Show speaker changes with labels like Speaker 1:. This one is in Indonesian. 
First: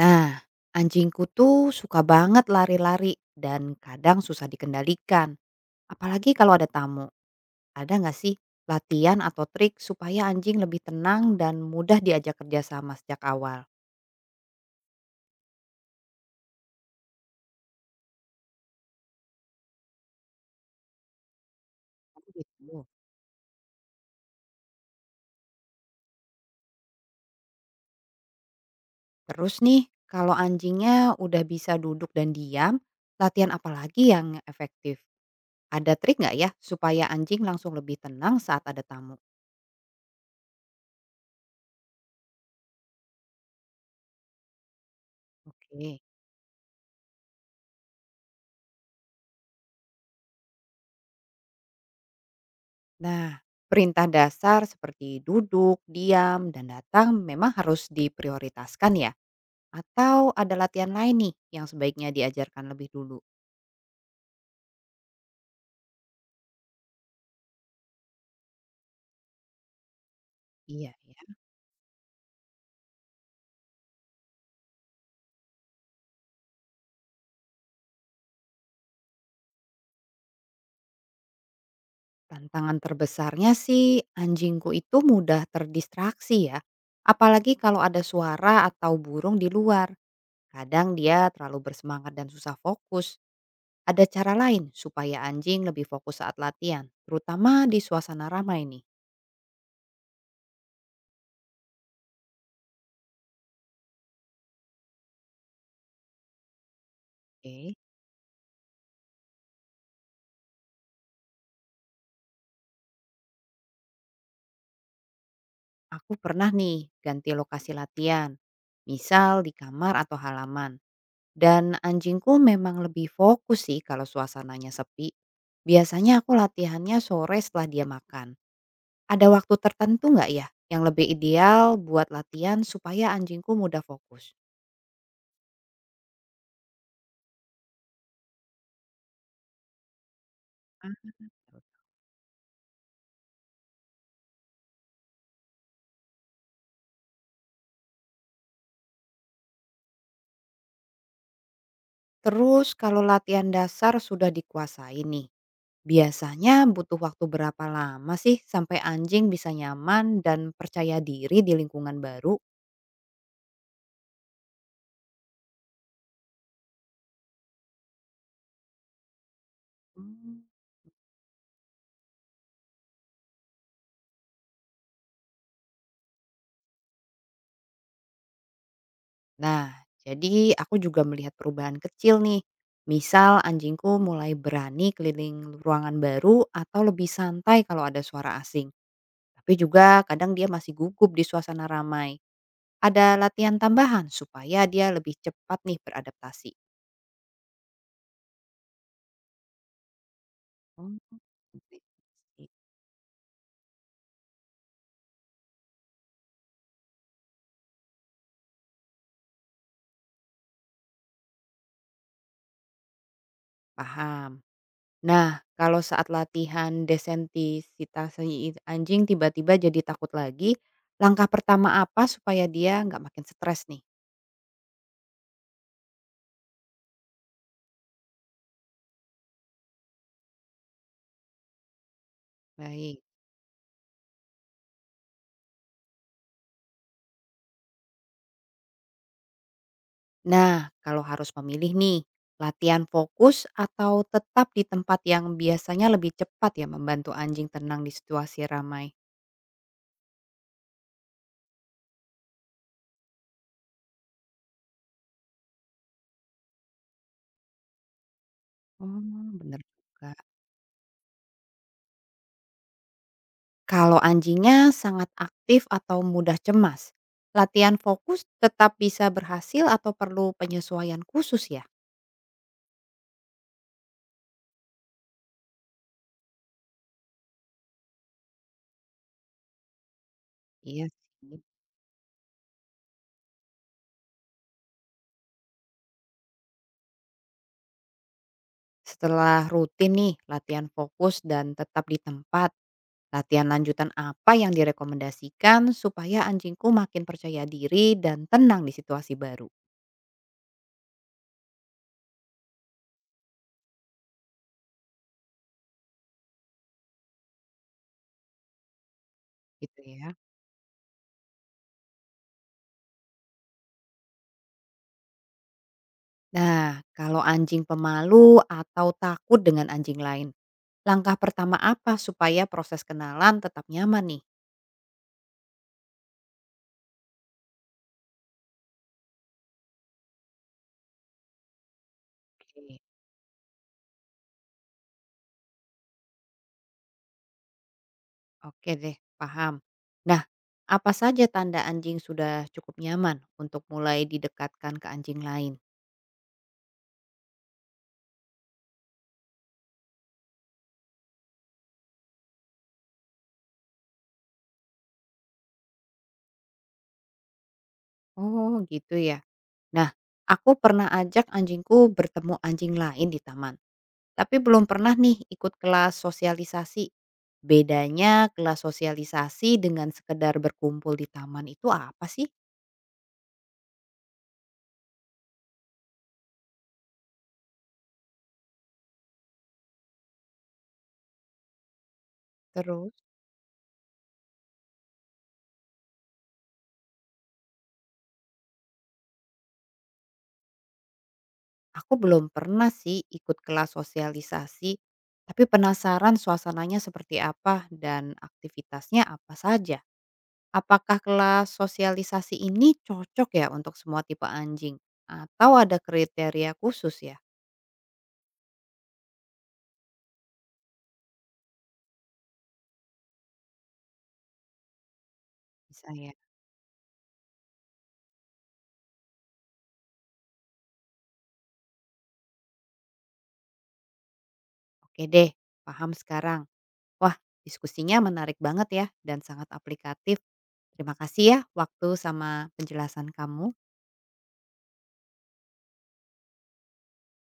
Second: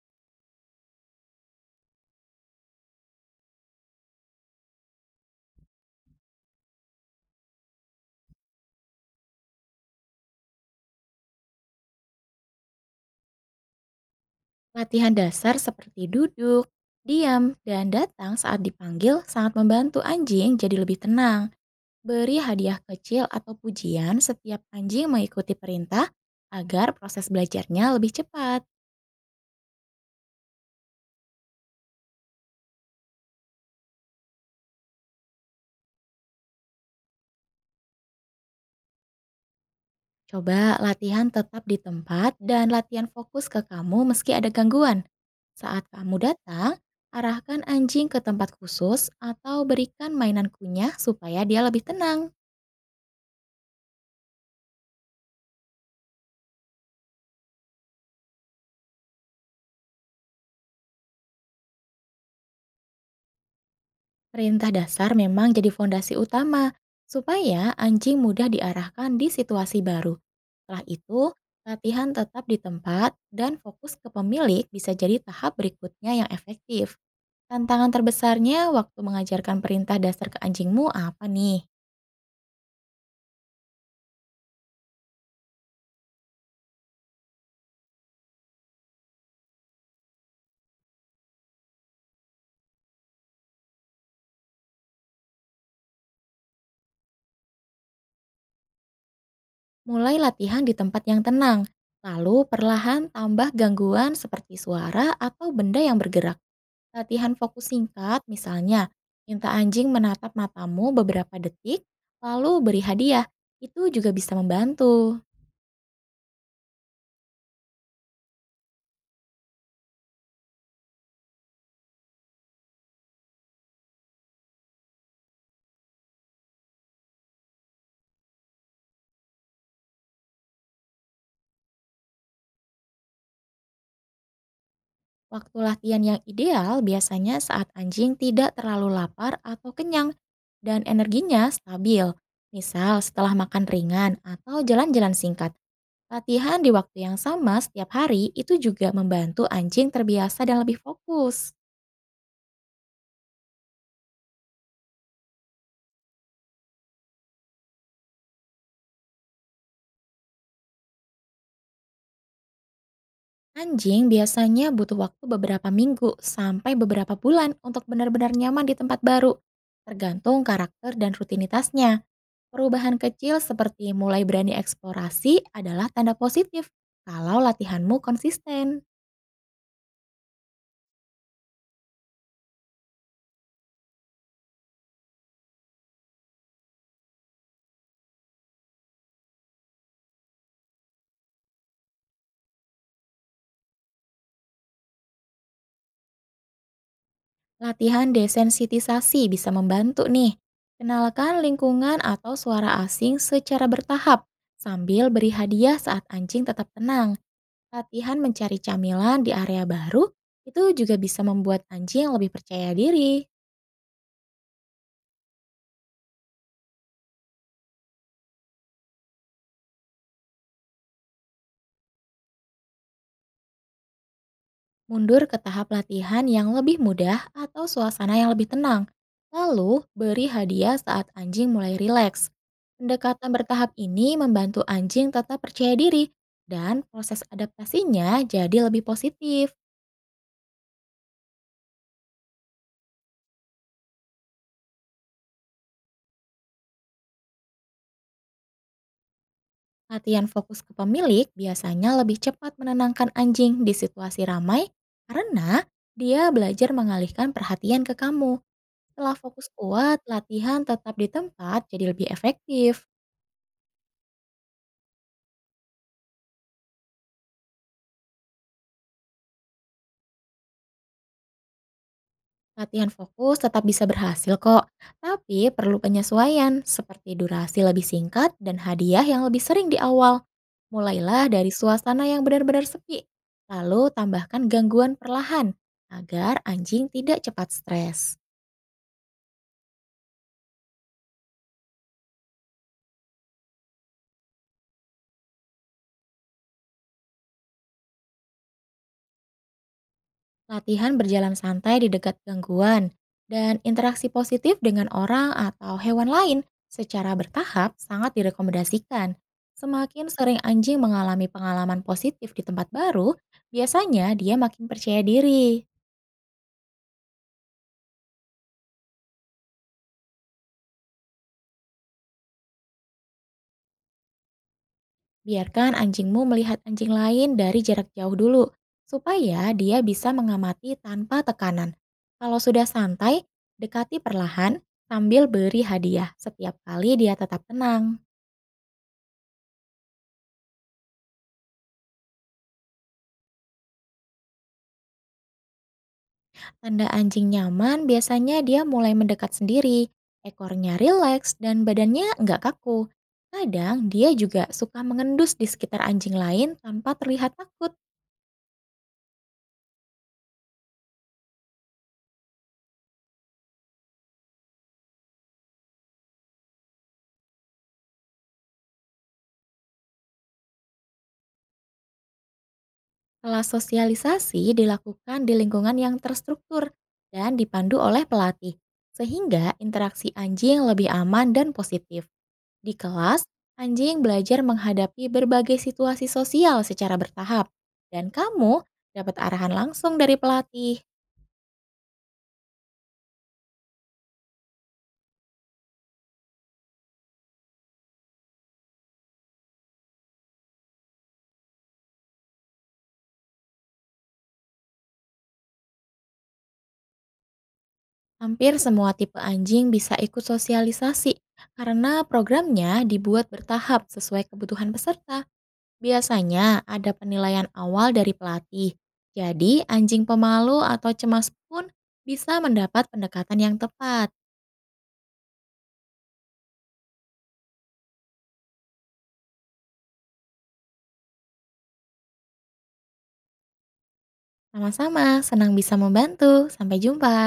Speaker 1: Nah, anjingku tuh suka banget lari-lari dan kadang susah dikendalikan. Apalagi kalau ada tamu. Ada nggak sih latihan atau trik supaya anjing lebih tenang dan mudah diajak kerjasama sejak awal?
Speaker 2: Latihan dasar seperti duduk, diam, dan datang saat dipanggil sangat membantu anjing jadi lebih tenang.
Speaker 1: Oh,
Speaker 2: Beri hadiah
Speaker 1: gitu.
Speaker 2: kecil atau pujian setiap anjing mengikuti perintah agar proses belajarnya lebih cepat.
Speaker 1: Terus nih, kalau anjingnya udah bisa duduk dan diam, latihan apa lagi yang efektif? Ada trik nggak ya supaya anjing langsung lebih tenang saat ada tamu?
Speaker 2: Coba latihan tetap di tempat dan latihan fokus ke kamu meski ada gangguan. Saat
Speaker 1: Oke.
Speaker 2: kamu datang, arahkan anjing ke tempat khusus atau berikan mainan kunyah supaya dia lebih tenang.
Speaker 1: Nah, perintah dasar seperti duduk, diam, dan datang memang harus diprioritaskan ya. Atau ada latihan lain nih yang sebaiknya diajarkan lebih dulu.
Speaker 2: Perintah dasar memang jadi fondasi utama, supaya anjing mudah diarahkan di situasi baru. Setelah
Speaker 1: Iya ya.
Speaker 2: itu, latihan tetap di tempat dan fokus ke pemilik bisa jadi tahap berikutnya yang efektif. Tantangan terbesarnya waktu mengajarkan perintah dasar ke anjingmu apa nih?
Speaker 1: Tantangan terbesarnya sih anjingku itu mudah terdistraksi ya. Apalagi kalau ada suara atau burung di luar. Kadang dia terlalu bersemangat dan susah fokus. Ada cara lain supaya anjing lebih fokus saat latihan, terutama di suasana ramai nih.
Speaker 2: Mulai latihan di tempat yang tenang, lalu perlahan tambah gangguan seperti suara atau benda yang bergerak. Latihan fokus
Speaker 1: Oke.
Speaker 2: singkat, misalnya minta anjing menatap matamu beberapa detik, lalu beri hadiah. Itu juga bisa membantu.
Speaker 1: Aku pernah nih ganti lokasi latihan, misal di kamar atau halaman. Dan anjingku memang lebih fokus sih kalau suasananya sepi. Biasanya aku latihannya sore setelah dia makan. Ada waktu tertentu nggak ya yang lebih ideal buat latihan supaya anjingku mudah fokus?
Speaker 2: Waktu latihan yang ideal biasanya saat anjing tidak terlalu lapar atau kenyang dan
Speaker 1: Ah,
Speaker 2: energinya stabil. Misal setelah makan ringan atau jalan-jalan singkat. Latihan di waktu yang sama setiap hari itu juga membantu anjing terbiasa dan lebih fokus.
Speaker 1: terus kalau latihan dasar sudah dikuasai nih, biasanya butuh waktu berapa lama sih sampai anjing bisa nyaman dan percaya diri di lingkungan baru?
Speaker 2: Anjing biasanya butuh waktu beberapa minggu sampai beberapa bulan untuk benar-benar nyaman di tempat baru,
Speaker 1: Hmm.
Speaker 2: tergantung karakter dan rutinitasnya. Perubahan kecil seperti mulai berani eksplorasi adalah tanda positif kalau latihanmu konsisten.
Speaker 1: Nah, jadi aku juga melihat perubahan kecil nih. Misal anjingku mulai berani keliling ruangan baru atau lebih santai kalau ada suara asing. Tapi juga kadang dia masih gugup di suasana ramai. Ada latihan tambahan supaya dia lebih cepat nih beradaptasi.
Speaker 2: Latihan desensitisasi bisa membantu nih.
Speaker 1: Oh.
Speaker 2: Kenalkan lingkungan atau suara asing secara bertahap sambil beri hadiah saat anjing tetap tenang. Latihan mencari camilan di area baru itu juga bisa membuat anjing lebih percaya diri,
Speaker 1: Paham. Nah, kalau saat latihan desensitisasi anjing tiba-tiba jadi takut lagi, langkah pertama apa supaya dia nggak makin stres nih?
Speaker 2: mundur ke tahap latihan yang lebih mudah atau suasana yang lebih tenang. Lalu, beri hadiah saat anjing mulai rileks.
Speaker 1: Baik.
Speaker 2: Pendekatan bertahap ini membantu anjing tetap percaya diri dan proses adaptasinya jadi lebih positif.
Speaker 1: Nah, kalau harus memilih nih, latihan fokus atau tetap di tempat yang biasanya lebih cepat ya membantu anjing tenang di situasi ramai?
Speaker 2: Latihan fokus ke pemilik biasanya lebih cepat menenangkan anjing di situasi ramai karena dia belajar mengalihkan perhatian ke kamu.
Speaker 1: Oh,
Speaker 2: Setelah fokus
Speaker 1: bener
Speaker 2: kuat,
Speaker 1: juga.
Speaker 2: latihan tetap di tempat jadi lebih efektif.
Speaker 1: Kalau anjingnya sangat aktif atau mudah cemas, latihan fokus tetap bisa berhasil atau perlu penyesuaian khusus ya?
Speaker 2: Latihan fokus tetap bisa berhasil kok, tapi perlu penyesuaian seperti durasi lebih singkat dan hadiah yang lebih sering di awal.
Speaker 1: Iya
Speaker 2: Mulailah
Speaker 1: sih.
Speaker 2: dari suasana yang benar-benar sepi, lalu tambahkan gangguan perlahan agar anjing tidak cepat stres.
Speaker 1: Setelah rutin nih latihan fokus dan tetap di tempat, latihan lanjutan apa yang direkomendasikan supaya anjingku makin percaya diri dan tenang di situasi baru?
Speaker 2: Latihan berjalan santai di dekat gangguan, dan interaksi positif dengan orang atau hewan lain secara bertahap sangat direkomendasikan.
Speaker 1: Gitu
Speaker 2: Semakin
Speaker 1: ya.
Speaker 2: sering anjing mengalami pengalaman positif di tempat baru, biasanya dia makin percaya diri.
Speaker 1: Nah, kalau anjing pemalu atau takut dengan anjing lain, langkah pertama apa supaya proses kenalan tetap nyaman nih?
Speaker 2: Biarkan anjingmu melihat anjing lain dari jarak jauh dulu, supaya dia bisa mengamati tanpa tekanan. Kalau sudah
Speaker 1: Oke.
Speaker 2: santai, dekati perlahan sambil beri hadiah setiap kali dia tetap tenang.
Speaker 1: Oke deh, paham. Nah, apa saja tanda anjing sudah cukup nyaman untuk mulai didekatkan ke anjing lain?
Speaker 2: Tanda anjing nyaman biasanya dia mulai mendekat sendiri, ekornya rileks dan badannya nggak kaku. Kadang dia juga suka mengendus di sekitar anjing lain tanpa terlihat takut.
Speaker 1: Oh, gitu ya. Nah, aku pernah ajak anjingku bertemu anjing lain di taman. Tapi belum pernah nih ikut kelas sosialisasi. Bedanya kelas sosialisasi dengan sekedar berkumpul di taman itu apa sih?
Speaker 2: Kelas sosialisasi dilakukan di lingkungan yang terstruktur dan dipandu oleh pelatih, sehingga interaksi anjing lebih aman dan positif. Di
Speaker 1: Terus?
Speaker 2: kelas, anjing belajar menghadapi berbagai situasi sosial secara bertahap, dan kamu dapat arahan langsung dari pelatih.
Speaker 1: Aku belum pernah sih ikut kelas sosialisasi, tapi penasaran suasananya seperti apa dan aktivitasnya apa saja. Apakah kelas sosialisasi ini cocok ya untuk semua tipe anjing? Atau ada kriteria khusus ya?
Speaker 2: Hampir semua tipe anjing bisa ikut sosialisasi karena programnya dibuat bertahap sesuai kebutuhan peserta.
Speaker 1: Misalnya,
Speaker 2: Biasanya ada penilaian awal dari pelatih. Jadi, anjing pemalu atau cemas pun bisa mendapat pendekatan yang tepat.
Speaker 1: oke deh, paham sekarang. Wah, diskusinya menarik banget ya dan sangat aplikatif. Terima kasih ya waktu sama penjelasan kamu.
Speaker 2: Sama-sama, senang bisa membantu. Sampai jumpa.